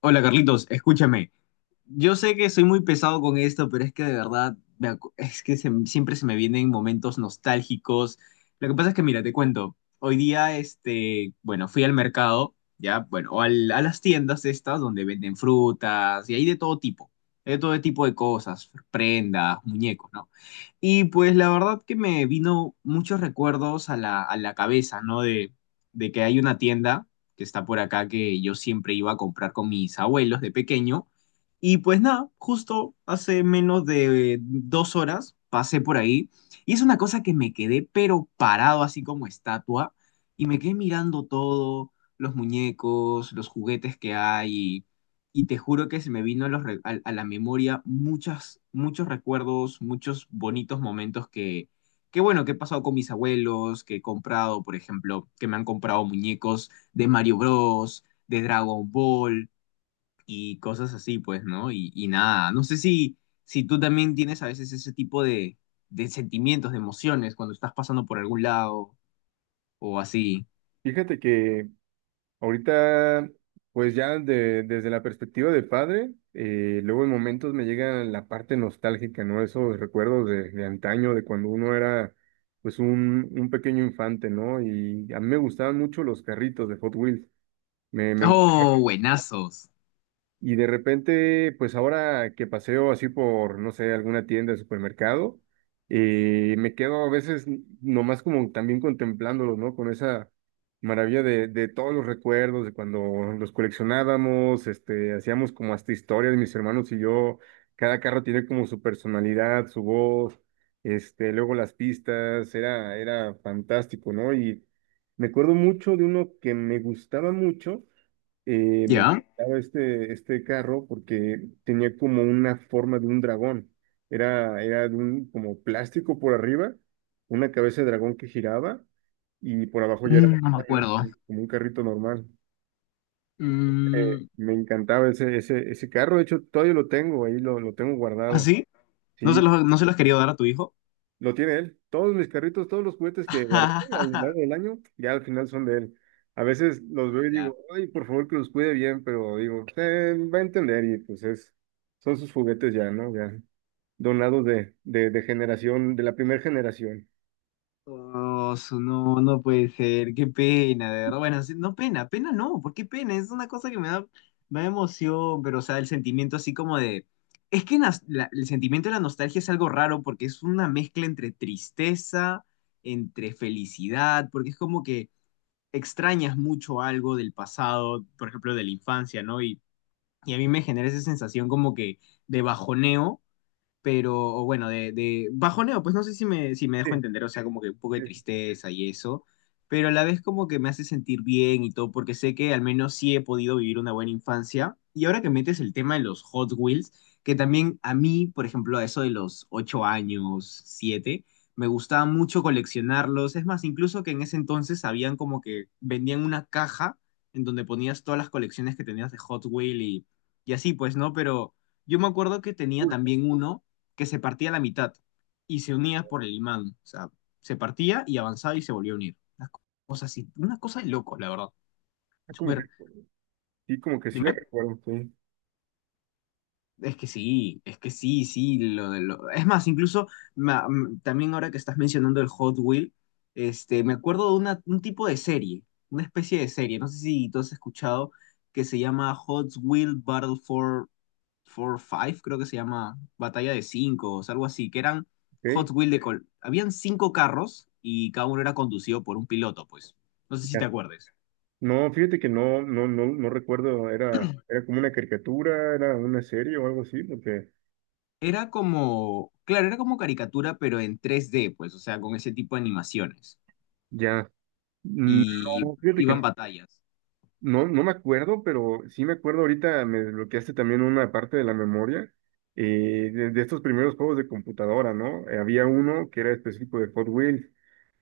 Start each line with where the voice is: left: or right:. left: Hola Carlitos, escúchame. Yo sé que soy muy pesado con esto, pero es que de verdad, me acu- es que se- siempre se me vienen momentos nostálgicos. Lo que pasa es que, mira, te cuento. Hoy día, este, bueno, fui al mercado, ya, bueno, a las tiendas estas donde venden frutas y hay de todo tipo. Hay de todo tipo de cosas, prendas, muñecos, ¿no? Y pues la verdad que me vino muchos recuerdos a la cabeza, ¿no? De que hay una tienda que está por acá que yo siempre iba a comprar con mis abuelos de pequeño. Y pues nada, justo hace menos de dos horas pasé por ahí y es una cosa que me quedé pero parado así como estatua y me quedé mirando todo, los muñecos, los juguetes que hay y te juro que se me vino a, los re- a la memoria muchos recuerdos, muchos bonitos momentos que bueno, que he pasado con mis abuelos, que he comprado, por ejemplo, que me han comprado muñecos de Mario Bros, de Dragon Ball y cosas así, pues, ¿no? Y nada, no sé si tú también tienes a veces ese tipo de sentimientos, de emociones cuando estás pasando por algún lado o así.
right: Fíjate que ahorita, pues ya desde la perspectiva de padre, luego en momentos me llega la parte nostálgica, ¿no? Esos recuerdos de antaño, de cuando uno era pues un pequeño infante, ¿no? Y a mí me gustaban mucho los carritos de Hot Wheels. Me
left: Oh, buenazos.
right: Y de repente, pues ahora que paseo así por, no sé, alguna tienda de supermercado, me quedo a veces nomás como también contemplándolo, ¿no? Con esa maravilla de todos los recuerdos, de cuando los coleccionábamos, hacíamos como hasta historias, mis hermanos y yo, cada carro tiene como su personalidad, su voz, luego las pistas, era fantástico, ¿no? Y me acuerdo mucho de uno que me gustaba mucho, me
left: ¿Ya?
right: encantaba este carro porque tenía como una forma de un dragón. Era de un como plástico por arriba, una cabeza de dragón que giraba y por abajo ya era
left: Mm, no me acuerdo.
right: como un carrito normal.
left: Mm.
right: Me encantaba ese, ese carro, de hecho todavía lo tengo, ahí lo tengo
left: ¿Ah,
right: guardado.
left: sí? ¿No
right: Sí.
left: se los, no se los quería dar a tu hijo?
right: Lo tiene él. Todos mis carritos, todos los juguetes que guardé a lo largo del año, ya al final son de él. A veces los veo y
left: Ala.
right: digo, ay, por favor que los cuide bien, pero digo, va a entender y pues es, son sus juguetes ya, ¿no? Ya donados de generación, de la primera generación.
left: Oh, no, no puede ser, qué pena, de verdad. Bueno, sí, no pena, pena no, ¿por qué pena? Es una cosa que me da emoción, pero o sea, el sentimiento así como de... Es que el sentimiento de la nostalgia es algo raro porque es una mezcla entre tristeza, entre felicidad, porque es como que extrañas mucho algo del pasado, por ejemplo, de la infancia, ¿no? Y a mí me genera esa sensación como que de bajoneo, pero bueno, de bajoneo, pues no sé si me dejo
right: Sí,
left: entender, o sea, como que un poco de
right: sí, sí,
left: tristeza y eso, pero a la vez como que me hace sentir bien y todo, porque sé que al menos sí he podido vivir una buena infancia. Y ahora que metes el tema de los Hot Wheels, que también a mí, por ejemplo, a eso de los 8 años, siete, me gustaba mucho coleccionarlos. Es más, incluso que en ese entonces habían como que vendían una caja en donde ponías todas las colecciones que tenías de Hot Wheels y así, pues, ¿no? Pero yo me acuerdo que tenía
right: cool, ¿no?
left: también uno que se partía a la mitad y se unía por el imán. O sea, se partía y avanzaba y se volvió a unir. Una cosa así, una cosa de loco, la verdad.
right: Ah, como que,
left: Súper.
right: sí, como que sí la
left: Dime.
right: recuerdo, sí.
left: Es que sí, de lo... Es más, incluso también ahora que estás mencionando el Hot Wheel, este, me acuerdo un tipo de serie, una especie de serie, no sé si tú has escuchado, que se llama Hot Wheel Battle for Five, creo que se llama Batalla de Cinco, o sea, algo así, que eran Hot
right: Ok,
left: Wheel Habían cinco carros y cada uno era conducido por un piloto, pues. No sé si te
right: ya.
left: acuerdes.
right: No, fíjate que no recuerdo, era como una caricatura, era una serie o algo así, porque
left: Era como, claro, era como caricatura, pero en 3D, pues, o sea, con ese tipo de animaciones.
right: ya. No,
left: Y
right: fíjate que
left: iban
right: no.
left: batallas.
right: No, no me acuerdo, pero sí me acuerdo ahorita, me desbloqueaste también una parte de la memoria, de estos primeros juegos de computadora, ¿no? Había uno que era específico de Hot Wheels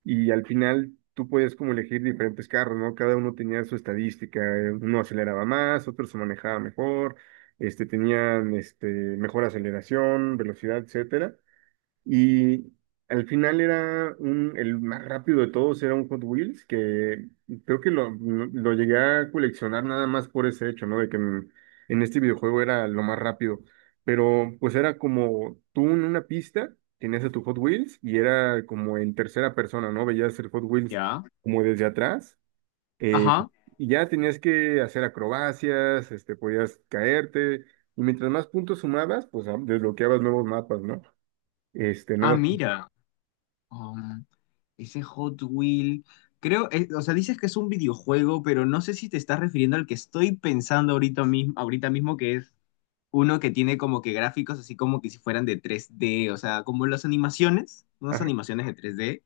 right: y al final tú podías como elegir diferentes carros, ¿no? Cada uno tenía su estadística, uno aceleraba más, otro se manejaba mejor, mejor aceleración, velocidad, etcétera. Y al final era el más rápido de todos, era un Hot Wheels, que creo que lo llegué a coleccionar nada más por ese hecho, ¿no? De en este videojuego era lo más rápido. Pero pues era como tú en una pista, tenías a tu Hot Wheels y era como en tercera persona, ¿no? Veías el Hot Wheels
left: ¿Ya?
right: como desde atrás. Eh,
left: Ajá.
right: y ya tenías que hacer acrobacias, este, podías caerte. Y mientras más puntos sumabas, pues ah, desbloqueabas nuevos mapas, ¿no? Este,
left: Ah,
right: nuevas.
left: mira. Um, ese Hot Wheel. Creo, es- o sea, dices que es un videojuego, pero no sé si te estás refiriendo al que estoy pensando ahorita mismo, que es uno que tiene como que gráficos así como que si fueran de tres d, o sea, como las animaciones, unas
right: Ajá,
left: animaciones de tres d,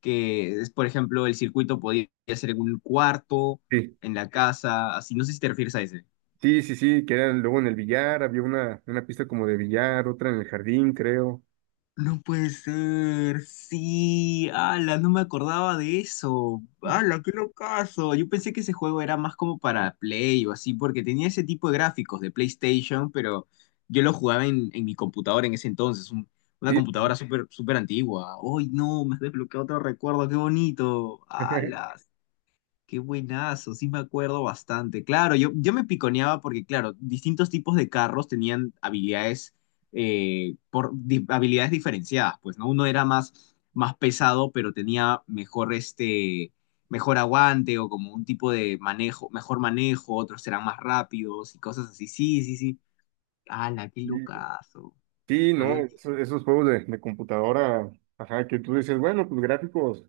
left: que es, por ejemplo, el circuito podía ser en un cuarto,
right: sí,
left: en la casa, así, no sé si te refieres a ese.
right: sí, sí, sí, que eran luego en el billar, había una pista como de billar, otra en el jardín, creo.
left: No puede ser, sí, ala, no me acordaba de eso, ala, qué locazo, yo pensé que ese juego era más como para Play o así, porque tenía ese tipo de gráficos de PlayStation, pero yo lo jugaba en mi computadora en ese entonces, una
right: Sí, sí,
left: computadora súper súper antigua. ¡Ay, no, me has desbloqueado otro recuerdo, qué bonito, ala! Qué buenazo, sí me acuerdo bastante. Claro, yo me piconeaba porque, claro, distintos tipos de carros tenían habilidades, habilidades diferenciadas, pues, ¿no? Uno era más, más pesado, pero tenía mejor, este, mejor aguante o como un tipo de manejo, mejor manejo, otros eran más rápidos y cosas así. Sí, sí, sí. ¡Hala, qué
right: sí,
left: locazo!
right: sí,
left: Lo había
right: no,
left: olvidado.
right: juegos de computadora, ajá, que tú dices, bueno, pues gráficos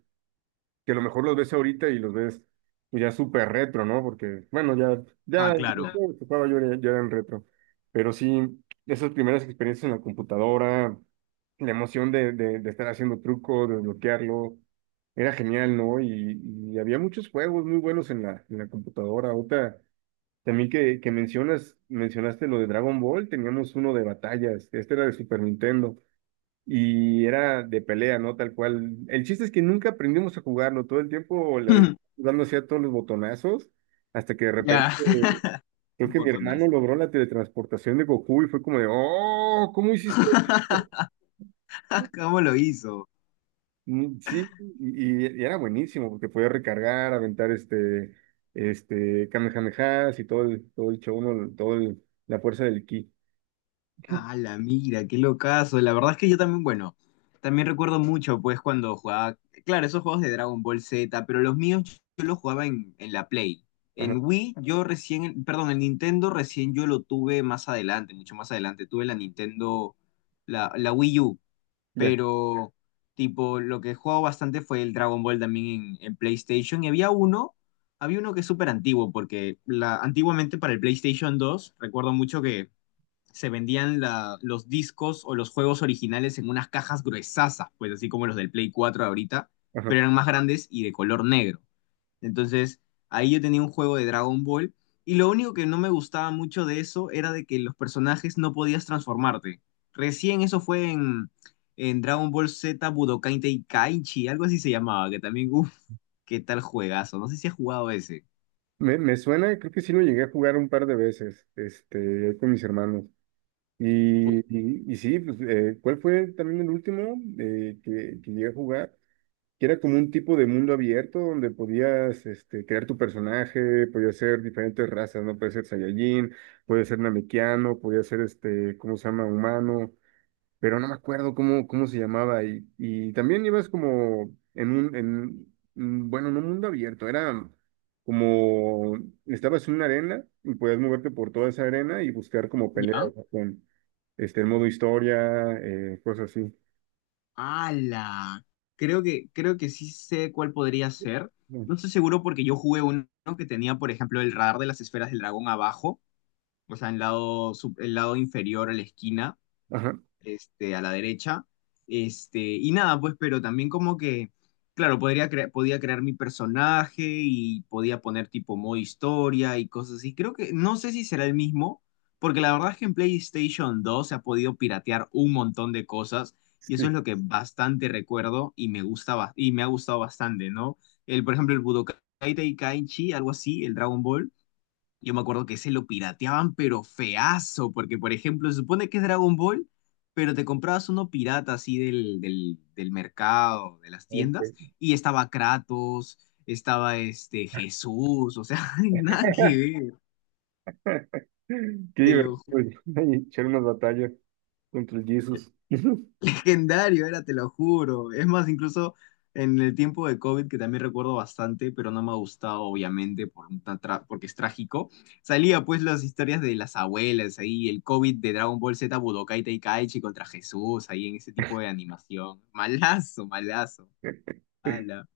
right: que a lo mejor los ves ahorita y los ves pues, ya súper retro, ¿no? Porque, bueno,
left: Ah,
right: los
left: claro.
right: juegos que jugaba yo ya eran retro. Pero sí, esas primeras experiencias en la computadora, la emoción de estar haciendo truco, de desbloquearlo, era genial, ¿no? Y había muchos juegos muy buenos en en la computadora. Ahorita, también que mencionas, mencionaste lo de Dragon Ball, teníamos uno de batallas, este era de Super Nintendo y era de pelea, ¿no? Tal cual. El chiste es que nunca aprendimos a jugarlo, todo el tiempo dándose a todos los botonazos, hasta que de repente
left: Ya.
right: creo que mi hermano
left: Botonazo.
right: logró la teletransportación de Goku y fue como de, oh, ¿cómo hiciste esto?".
left: ¿Cómo lo hizo?
right: Mm. Sí, y era buenísimo porque podía recargar, aventar Kamehamehas y todo el show, ¿no? La fuerza del ki.
left: Ah, la mira, qué locazo. La verdad es que yo también, bueno, también recuerdo mucho, pues, cuando jugaba, claro, esos juegos de Dragon Ball Z, pero los míos yo los jugaba en la Play.
right: Ajá,
left: En Wii, yo recién, perdón, en Nintendo recién yo lo tuve más adelante, mucho más adelante. Tuve la Nintendo, la Wii U,
right: ya,
left: pero, tipo, lo que jugaba bastante fue el Dragon Ball también en PlayStation. Y había uno que es súper antiguo, porque la, antiguamente para el PlayStation 2, recuerdo mucho que se vendían los discos o los juegos originales en unas cajas gruesasas, pues así como los del Play 4 de ahorita,
right: ajá.
left: pero eran más grandes y de color negro. Entonces, ahí yo tenía un juego de Dragon Ball y lo único que no me gustaba mucho de eso era de que los personajes no podías transformarte. Recién eso fue en Dragon Ball Z Budokai Tenkaichi, algo así se llamaba, que también, uff, qué tal juegazo. No sé si has jugado ese.
right: Me suena, creo que sí lo llegué a jugar un par de veces, este, ahí con mis hermanos. Y sí, pues, ¿cuál fue también el último, que llegué a jugar? Que era como un tipo de mundo abierto donde podías, este, crear tu personaje, podías ser diferentes razas, ¿no? Puede ser Saiyajin, puede ser Namekiano, podía ser, este, ¿cómo se llama? Humano, pero no me acuerdo cómo, cómo se llamaba. Y también ibas como en bueno, no mundo abierto, era como, estabas en una arena y podías moverte por toda esa arena y buscar como
left: ¿Ya?
right: peleas, ¿no? Con este, el modo historia, cosas así.
left: Ala, creo que sí sé cuál podría ser.
right: Mm.
left: No estoy seguro porque yo jugué uno que tenía, por ejemplo, el radar de las esferas del dragón abajo, o sea, en lado, el lado inferior a la esquina,
right: Ajá,
left: este, a la derecha. Este, y nada, pues, pero también como que, claro, podía crear mi personaje y podía poner tipo modo historia y cosas así. Creo que, no sé si será el mismo, porque la verdad es que en PlayStation 2 se ha podido piratear un montón de cosas y eso es
right: sí.
left: lo que bastante recuerdo y me gustaba, y me ha gustado bastante, ¿no? El, por ejemplo, el Budokai Tenkaichi, algo así, el Dragon Ball, yo me acuerdo que se lo pirateaban, pero feazo, porque por ejemplo, se supone que es Dragon Ball, pero te comprabas uno pirata así del mercado, de las
right: Ok.
left: tiendas, y estaba Kratos, estaba este Jesús, o sea, nada que ver,
right: Qué
left: te lo
right: divertido,
left: juro.
right: echar unas batallas contra el Jesus.
left: Legendario era, te lo juro. Es más, incluso en el tiempo de COVID, que también recuerdo bastante, pero no me ha gustado, obviamente, porque es trágico, salía pues las historias de las abuelas ahí, el COVID de Dragon Ball Z, Budokai Tenkaichi contra Jesús, ahí en ese tipo de animación. Malazo, malazo. Ala.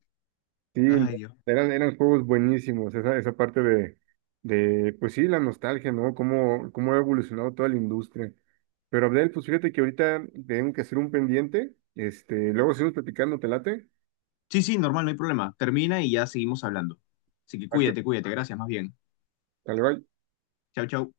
right: Sí, no,
left: Ay, Dios.
right: eran juegos buenísimos, esa parte de, pues sí, la nostalgia, ¿no? Cómo, cómo ha evolucionado toda la industria. Pero Abdel, pues fíjate que ahorita tengo que hacer un pendiente, este, luego seguimos platicando, ¿te late?
left: Sí, sí, normal, no hay problema. Termina y ya seguimos hablando. Así que
right: Ah, que-
left: cuídate, cuídate. Gracias, más bien.
right: Dale, bye.
left: Chau, chau.